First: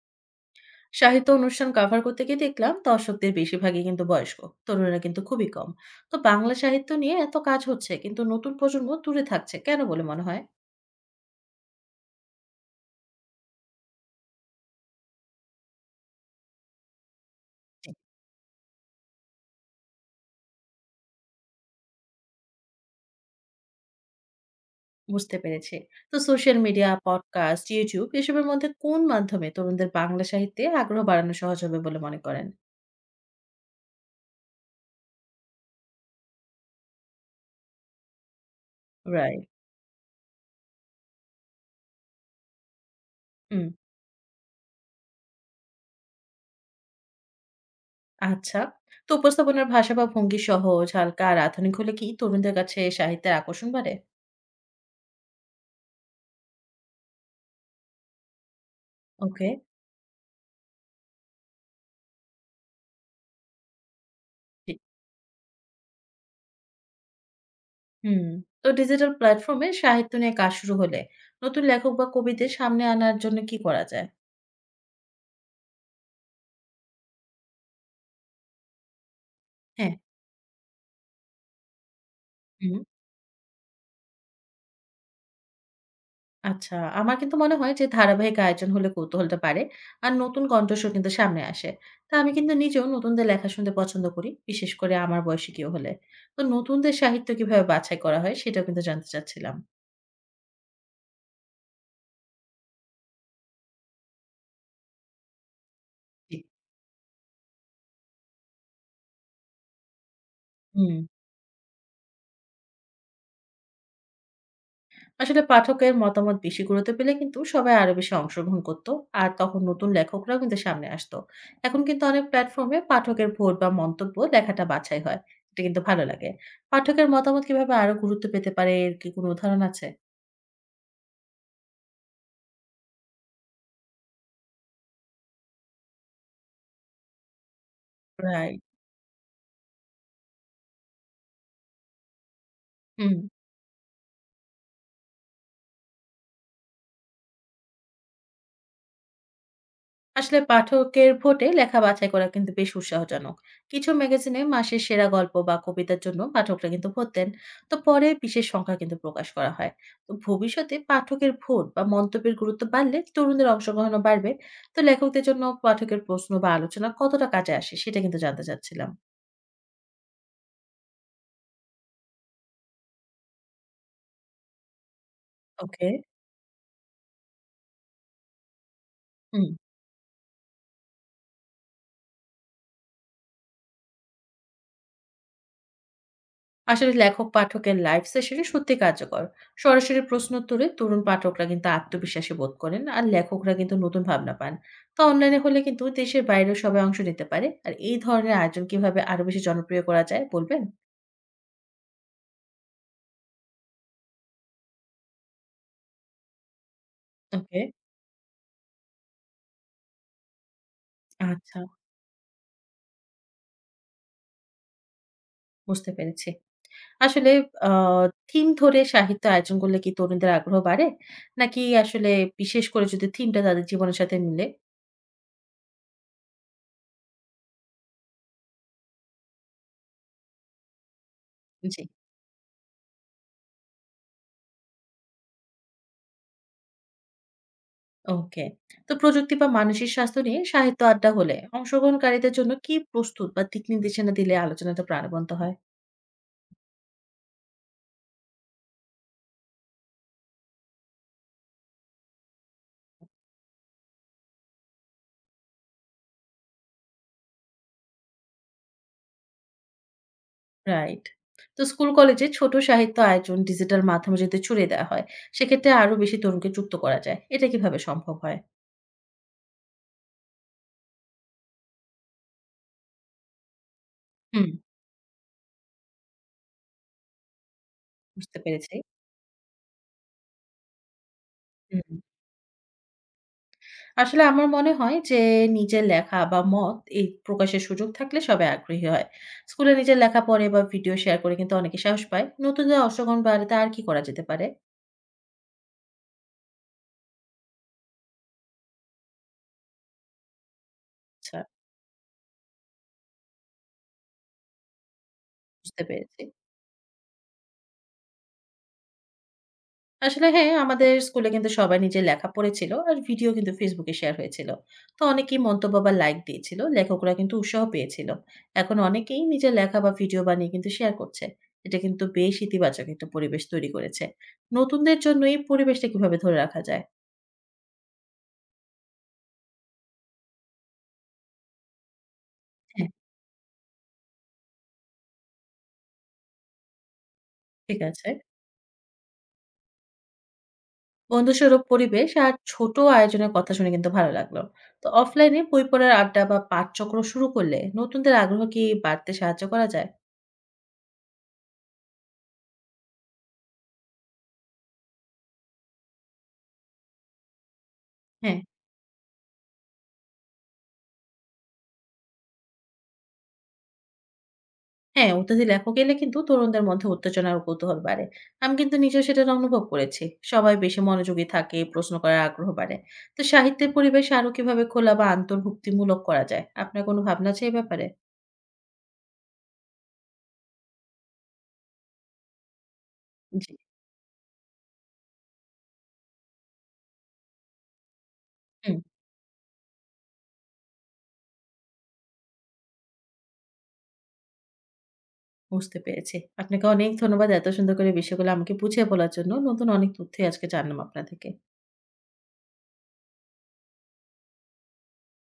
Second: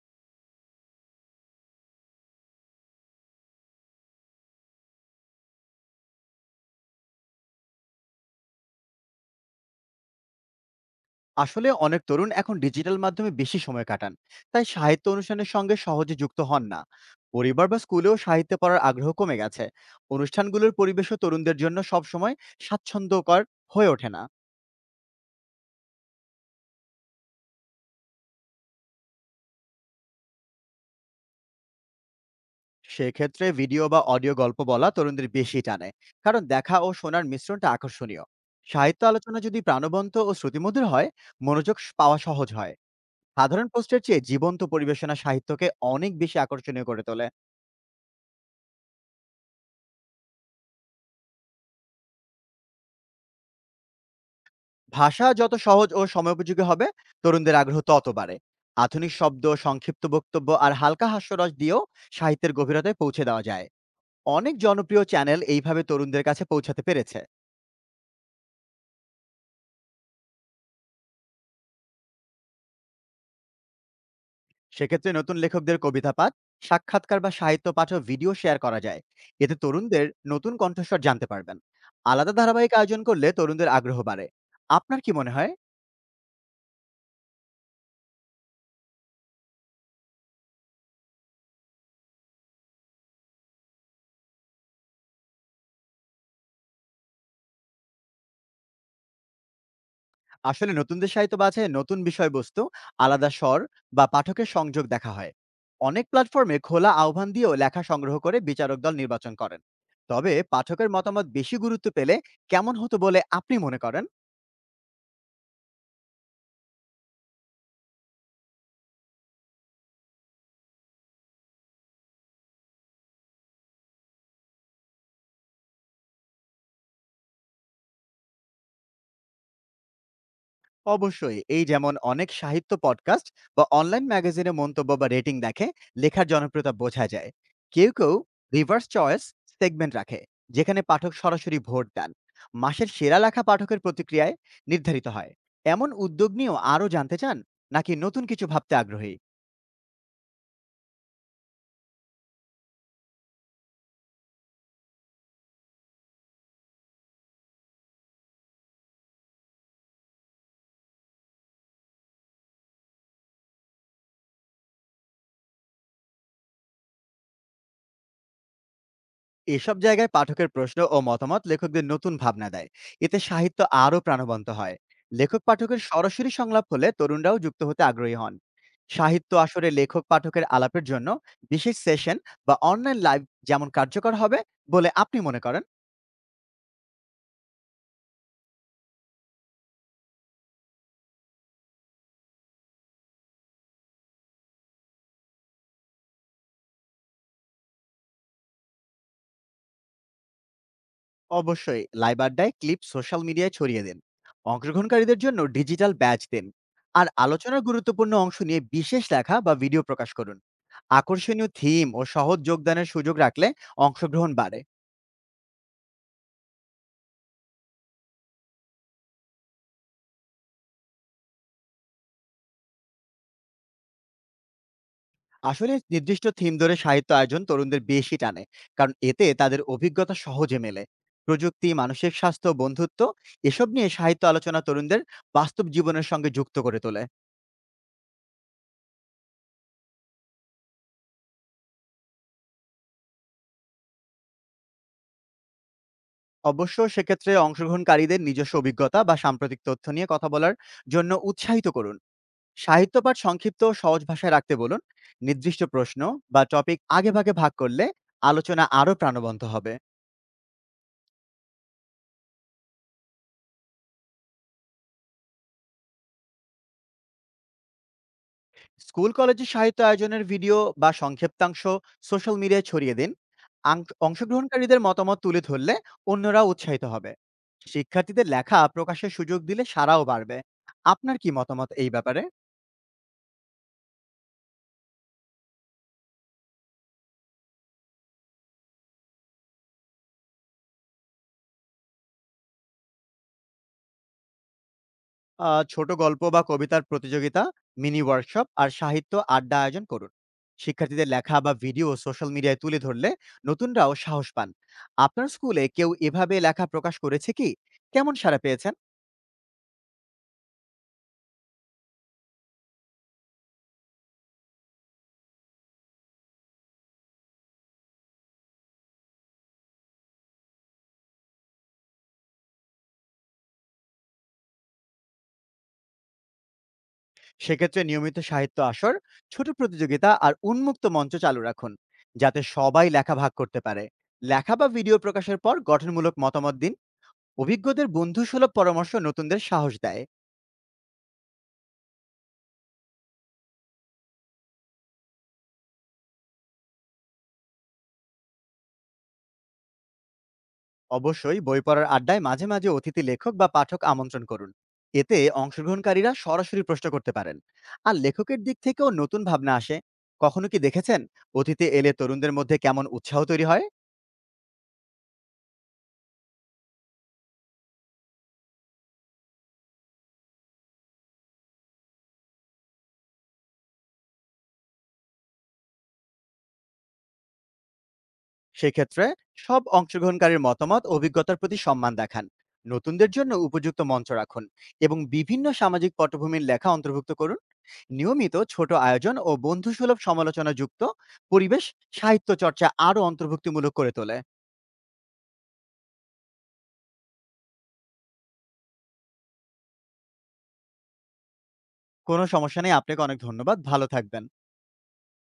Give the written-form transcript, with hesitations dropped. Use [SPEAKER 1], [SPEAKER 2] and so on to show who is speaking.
[SPEAKER 1] সাহিত্য অনুষ্ঠান কভার করতে গিয়ে দেখলাম দর্শকদের বেশিরভাগই কিন্তু বয়স্ক। তরুণরা কিন্তু খুবই কম। তো বাংলা সাহিত্য নিয়ে এত কাজ হচ্ছে, কিন্তু নতুন প্রজন্ম দূরে থাকছে কেন বলে মনে হয়?
[SPEAKER 2] আসলে অনেক তরুণ এখন ডিজিটাল মাধ্যমে বেশি সময় কাটান। তাই সাহিত্য অনুষ্ঠানের সঙ্গে সহজে যুক্ত হন না। পরিবার বা স্কুলেও সাহিত্য পড়ার আগ্রহ কমে গেছে। অনুষ্ঠানগুলোর পরিবেশও তরুণদের জন্য সবসময় স্বাচ্ছন্দ্যকর হয়ে ওঠে না।
[SPEAKER 1] বুঝতে পেরেছি। তো সোশ্যাল মিডিয়া, পডকাস্ট, ইউটিউব, এসবের মধ্যে কোন মাধ্যমে তরুণদের বাংলা সাহিত্যে আগ্রহ বাড়ানো সহজ হবে বলে মনে করেন?
[SPEAKER 2] সেক্ষেত্রে ভিডিও বা অডিও গল্প বলা তরুণদের বেশি টানে, কারণ দেখা ও শোনার মিশ্রণটা আকর্ষণীয়। সাহিত্য আলোচনা
[SPEAKER 1] রাইট।
[SPEAKER 2] যদি প্রাণবন্ত ও শ্রুতিমধুর হয়, মনোযোগ পাওয়া সহজ হয়।
[SPEAKER 1] হুম।
[SPEAKER 2] সাধারণ পোস্টের চেয়ে জীবন্ত পরিবেশনা সাহিত্যকে অনেক বেশি আকর্ষণীয় করে তোলে।
[SPEAKER 1] আচ্ছা, তো উপস্থাপনার ভাষা বা ভঙ্গি সহজ, হালকা আর আধুনিক হলে কি তরুণদের কাছে সাহিত্যের আকর্ষণ বাড়ে?
[SPEAKER 2] ভাষা যত সহজ ও সময়োপযোগী হবে, তরুণদের আগ্রহ তত বাড়ে। আধুনিক শব্দ,
[SPEAKER 1] ওকে।
[SPEAKER 2] সংক্ষিপ্ত বক্তব্য আর হালকা হাস্যরস দিয়েও সাহিত্যের গভীরতায় পৌঁছে দেওয়া যায়। অনেক জনপ্রিয় চ্যানেল এইভাবে তরুণদের কাছে পৌঁছাতে পেরেছে।
[SPEAKER 1] হুম। তো ডিজিটাল প্ল্যাটফর্মে সাহিত্য নিয়ে কাজ শুরু হলে নতুন লেখক বা কবিদের সামনে আনার জন্য কি করা যায়?
[SPEAKER 2] সেক্ষেত্রে নতুন লেখকদের কবিতা পাঠ, সাক্ষাৎকার বা সাহিত্য পাঠও ভিডিও শেয়ার করা যায়। এতে
[SPEAKER 1] হ্যাঁ।
[SPEAKER 2] তরুণদের নতুন কণ্ঠস্বর জানতে পারবেন। আলাদা ধারাবাহিক
[SPEAKER 1] হুম।
[SPEAKER 2] আয়োজন করলে তরুণদের আগ্রহ বাড়ে। আপনার কি মনে হয়?
[SPEAKER 1] আচ্ছা, আমার কিন্তু মনে হয় যে ধারাবাহিক আয়োজন হলে কৌতূহলটা পারে, আর নতুন কণ্ঠস্বর কিন্তু সামনে আসে। তা আমি কিন্তু নিজেও নতুনদের লেখা শুনতে পছন্দ করি, বিশেষ করে আমার বয়সী কেউ হলে। তো নতুনদের সাহিত্য কিভাবে বাছাই করা হয়, সেটাও কিন্তু জানতে চাচ্ছিলাম।
[SPEAKER 2] আসলে নতুনদের সাহিত্য বাছাই নতুন বিষয়বস্তু, আলাদা স্বর বা পাঠকের সংযোগ দেখা হয়। অনেক
[SPEAKER 1] জি।
[SPEAKER 2] প্ল্যাটফর্মে খোলা আহ্বান দিয়েও লেখা সংগ্রহ করে বিচারক দল নির্বাচন করেন। তবে পাঠকের
[SPEAKER 1] হুম।
[SPEAKER 2] মতামত বেশি গুরুত্ব পেলে কেমন হতো বলে আপনি মনে করেন?
[SPEAKER 1] আসলে পাঠকের মতামত বেশি গুরুত্ব পেলে কিন্তু সবাই আরো বেশি অংশগ্রহণ করতো, আর তখন নতুন লেখকরাও কিন্তু সামনে আসতো। এখন কিন্তু অনেক প্ল্যাটফর্মে পাঠকের ভোট বা মন্তব্য লেখাটা বাছাই হয়। এটা কিন্তু ভালো লাগে। পাঠকের মতামত কিভাবে আরো গুরুত্ব পেতে পারে, এর কি কোনো উদাহরণ আছে?
[SPEAKER 2] অবশ্যই। এই যেমন অনেক সাহিত্য পডকাস্ট বা অনলাইন ম্যাগাজিনে মন্তব্য বা রেটিং দেখে লেখার জনপ্রিয়তা বোঝা যায়। কেউ কেউ
[SPEAKER 1] রাইট।
[SPEAKER 2] রিভার্স চয়েস সেগমেন্ট রাখে, যেখানে পাঠক সরাসরি ভোট দেন। মাসের
[SPEAKER 1] হুম।
[SPEAKER 2] সেরা লেখা পাঠকের প্রতিক্রিয়ায় নির্ধারিত হয়। এমন উদ্যোগ নিয়েও আরও জানতে চান? নাকি নতুন কিছু ভাবতে আগ্রহী?
[SPEAKER 1] আসলে পাঠকের ভোটে লেখা বাছাই করা কিন্তু বেশ উৎসাহজনক। কিছু ম্যাগাজিনে মাসের সেরা গল্প বা কবিতার জন্য পাঠকরা কিন্তু ভোট দেন। তো পরে বিশেষ সংখ্যা কিন্তু প্রকাশ করা হয়। তো ভবিষ্যতে পাঠকের ভোট বা মন্তব্যের গুরুত্ব বাড়লে তরুণদের অংশগ্রহণও বাড়বে। তো লেখকদের জন্য পাঠকের প্রশ্ন বা আলোচনা কতটা কাজে আসে, সেটা কিন্তু জানতে চাচ্ছিলাম।
[SPEAKER 2] এসব জায়গায় পাঠকের প্রশ্ন ও মতামত লেখকদের নতুন ভাবনা দেয়। এতে সাহিত্য আরও প্রাণবন্ত হয়। লেখক পাঠকের
[SPEAKER 1] ওকে।
[SPEAKER 2] সরাসরি সংলাপ হলে তরুণরাও যুক্ত হতে আগ্রহী হন। সাহিত্য
[SPEAKER 1] হুম।
[SPEAKER 2] আসরে লেখক পাঠকের আলাপের জন্য বিশেষ সেশন বা অনলাইন লাইভ যেমন কার্যকর হবে বলে আপনি মনে করেন?
[SPEAKER 1] আসলে লেখক পাঠকের লাইভ সেশনে সত্যি কার্যকর। সরাসরি প্রশ্ন উত্তরে তরুণ পাঠকরা কিন্তু আত্মবিশ্বাসী বোধ করেন, আর লেখকরা কিন্তু নতুন ভাবনা পান। তো অনলাইনে হলে কিন্তু দেশের বাইরেও সবাই অংশ নিতে পারে, আর এই ধরনের আয়োজন কিভাবে আরো বেশি জনপ্রিয় করা যায় বলবেন?
[SPEAKER 2] অবশ্যই লাইভ আড্ডায় ক্লিপ সোশ্যাল মিডিয়ায় ছড়িয়ে দিন, অংশগ্রহণকারীদের জন্য ডিজিটাল ব্যাচ দিন, আর
[SPEAKER 1] ওকে।
[SPEAKER 2] আলোচনার গুরুত্বপূর্ণ অংশ নিয়ে বিশেষ লেখা বা ভিডিও প্রকাশ করুন। আকর্ষণীয়
[SPEAKER 1] আচ্ছা।
[SPEAKER 2] থিম ও সহজ যোগদানের সুযোগ রাখলে অংশগ্রহণ বাড়ে।
[SPEAKER 1] বুঝতে পেরেছি। আসলে আহ থিম ধরে সাহিত্য আয়োজন করলে কি তরুণদের আগ্রহ বাড়ে, নাকি আসলে, বিশেষ করে যদি থিমটা তাদের জীবনের সাথে মিলে?
[SPEAKER 2] আসলে নির্দিষ্ট থিম ধরে সাহিত্য আয়োজন তরুণদের বেশি টানে, কারণ এতে তাদের অভিজ্ঞতা সহজে মেলে। প্রযুক্তি,
[SPEAKER 1] জি।
[SPEAKER 2] মানসিক স্বাস্থ্য, বন্ধুত্ব এসব নিয়ে সাহিত্য আলোচনা তরুণদের বাস্তব জীবনের সঙ্গে যুক্ত করে তোলে।
[SPEAKER 1] ওকে। তো প্রযুক্তি বা মানসিক স্বাস্থ্য নিয়ে সাহিত্য আড্ডা হলে অংশগ্রহণকারীদের জন্য কি প্রস্তুত বা দিক নির্দেশনা দিলে আলোচনাটা প্রাণবন্ত হয়?
[SPEAKER 2] অবশ্য সেক্ষেত্রে অংশগ্রহণকারীদের নিজস্ব অভিজ্ঞতা বা সাম্প্রতিক তথ্য নিয়ে কথা বলার জন্য উৎসাহিত করুন। সাহিত্য পাঠ সংক্ষিপ্ত ও সহজ ভাষায় রাখতে বলুন। নির্দিষ্ট প্রশ্ন বা টপিক আগে ভাগে ভাগ করলে আলোচনা আরও প্রাণবন্ত হবে।
[SPEAKER 1] রাইট। তো স্কুল কলেজে ছোট সাহিত্য আয়োজন ডিজিটাল মাধ্যমে যদি ছড়িয়ে দেওয়া হয়, সেক্ষেত্রে আরো বেশি তরুণকে যুক্ত করা যায়। এটা কিভাবে সম্ভব হয়?
[SPEAKER 2] স্কুল কলেজে সাহিত্য আয়োজনের ভিডিও বা সংক্ষিপ্তাংশ সোশ্যাল মিডিয়ায় ছড়িয়ে দিন।
[SPEAKER 1] হুম।
[SPEAKER 2] অংশগ্রহণকারীদের মতামত তুলে ধরলে অন্যরা উৎসাহিত হবে। শিক্ষার্থীদের
[SPEAKER 1] বুঝতে
[SPEAKER 2] লেখা
[SPEAKER 1] পেরেছি।
[SPEAKER 2] প্রকাশের সুযোগ দিলে সারাও বাড়বে। আপনার কি মতামত এই
[SPEAKER 1] হুম।
[SPEAKER 2] ব্যাপারে?
[SPEAKER 1] আসলে আমার মনে হয় যে নিজের লেখা বা মত এই প্রকাশের সুযোগ থাকলে সবাই আগ্রহী হয়। স্কুলে নিজের লেখা পড়ে বা ভিডিও শেয়ার করে কিন্তু অনেকে সাহস পায়। নতুনদের অংশগ্রহণ বাড়াতে আর কি করা যেতে পারে?
[SPEAKER 2] ছোট গল্প বা কবিতার প্রতিযোগিতা, মিনি ওয়ার্কশপ আর সাহিত্য আড্ডা আয়োজন করুন। শিক্ষার্থীদের
[SPEAKER 1] আচ্ছা।
[SPEAKER 2] লেখা বা ভিডিও সোশ্যাল মিডিয়ায় তুলে ধরলে নতুনরাও সাহস পান। আপনার স্কুলে
[SPEAKER 1] বুঝতে
[SPEAKER 2] কেউ
[SPEAKER 1] পেরেছি।
[SPEAKER 2] এভাবে লেখা প্রকাশ করেছে কি? কেমন সাড়া পেয়েছেন?
[SPEAKER 1] আসলে হ্যাঁ, আমাদের স্কুলে কিন্তু সবাই নিজের লেখা পড়েছিল আর ভিডিও কিন্তু ফেসবুকে শেয়ার হয়েছিল। তো অনেকেই মন্তব্য বা লাইক দিয়েছিল। লেখকরা কিন্তু উৎসাহ পেয়েছিল। এখন অনেকেই নিজের লেখা বা ভিডিও বানিয়ে কিন্তু শেয়ার করছে। এটা কিন্তু বেশ ইতিবাচক একটা পরিবেশ তৈরি করেছে। নতুনদের জন্য এই পরিবেশটা কিভাবে ধরে রাখা যায়?
[SPEAKER 2] সেক্ষেত্রে নিয়মিত সাহিত্য আসর, ছোট প্রতিযোগিতা আর উন্মুক্ত মঞ্চ চালু রাখুন, যাতে
[SPEAKER 1] হ্যাঁ।
[SPEAKER 2] সবাই লেখা ভাগ করতে পারে। লেখা বা ভিডিও প্রকাশের পর গঠনমূলক মতামত দিন।
[SPEAKER 1] ঠিক
[SPEAKER 2] অভিজ্ঞদের
[SPEAKER 1] আছে।
[SPEAKER 2] বন্ধুসুলভ পরামর্শ নতুনদের সাহস দেয়।
[SPEAKER 1] বন্ধুস্বরূপ পরিবেশ আর ছোট আয়োজনের কথা শুনে কিন্তু ভালো লাগলো। তো অফলাইনে বই পড়ার আড্ডা বা পাঠচক্র শুরু করলে নতুনদের আগ্রহ কি বাড়তে সাহায্য করা যায়?
[SPEAKER 2] অবশ্যই বই পড়ার আড্ডায় মাঝে মাঝে অতিথি লেখক বা পাঠক আমন্ত্রণ করুন। এতে অংশগ্রহণকারীরা সরাসরি প্রশ্ন করতে পারেন। আর
[SPEAKER 1] হ্যাঁ।
[SPEAKER 2] লেখকের দিক থেকেও নতুন ভাবনা আসে। কখনো কি দেখেছেন অতীতে এলে তরুণদের মধ্যে কেমন উৎসাহ তৈরি হয়?
[SPEAKER 1] হ্যাঁ, উঠতি লেখক এলে কিন্তু তরুণদের মধ্যে উত্তেজনা আর কৌতূহল বাড়ে। আমি কিন্তু নিজেও সেটা অনুভব করেছি। সবাই বেশি মনোযোগী থাকে, প্রশ্ন করার আগ্রহ বাড়ে। তো সাহিত্যের পরিবেশ আরো কিভাবে খোলা বা অন্তর্ভুক্তিমূলক করা যায়? আপনার কোনো ভাবনা আছে এই ব্যাপারে?
[SPEAKER 2] সেক্ষেত্রে সব অংশগ্রহণকারীর মতামত অভিজ্ঞতার প্রতি সম্মান দেখান, নতুনদের জন্য
[SPEAKER 1] জি।
[SPEAKER 2] উপযুক্ত মঞ্চ রাখুন এবং বিভিন্ন সামাজিক পটভূমির লেখা অন্তর্ভুক্ত করুন। নিয়মিত ছোট
[SPEAKER 1] হুম।
[SPEAKER 2] আয়োজন ও বন্ধুসুলভ সমালোচনা যুক্ত পরিবেশ সাহিত্য চর্চা আরও অন্তর্ভুক্তিমূলক করে তোলে।
[SPEAKER 1] বুঝতে পেরেছি। আপনাকে অনেক ধন্যবাদ এত সুন্দর করে বিষয়গুলো আমাকে বুঝিয়ে বলার জন্য। নতুন অনেক তথ্যই আজকে জানলাম আপনার থেকে।
[SPEAKER 2] কোনো সমস্যা নেই, আপনাকে অনেক ধন্যবাদ, ভালো থাকবেন।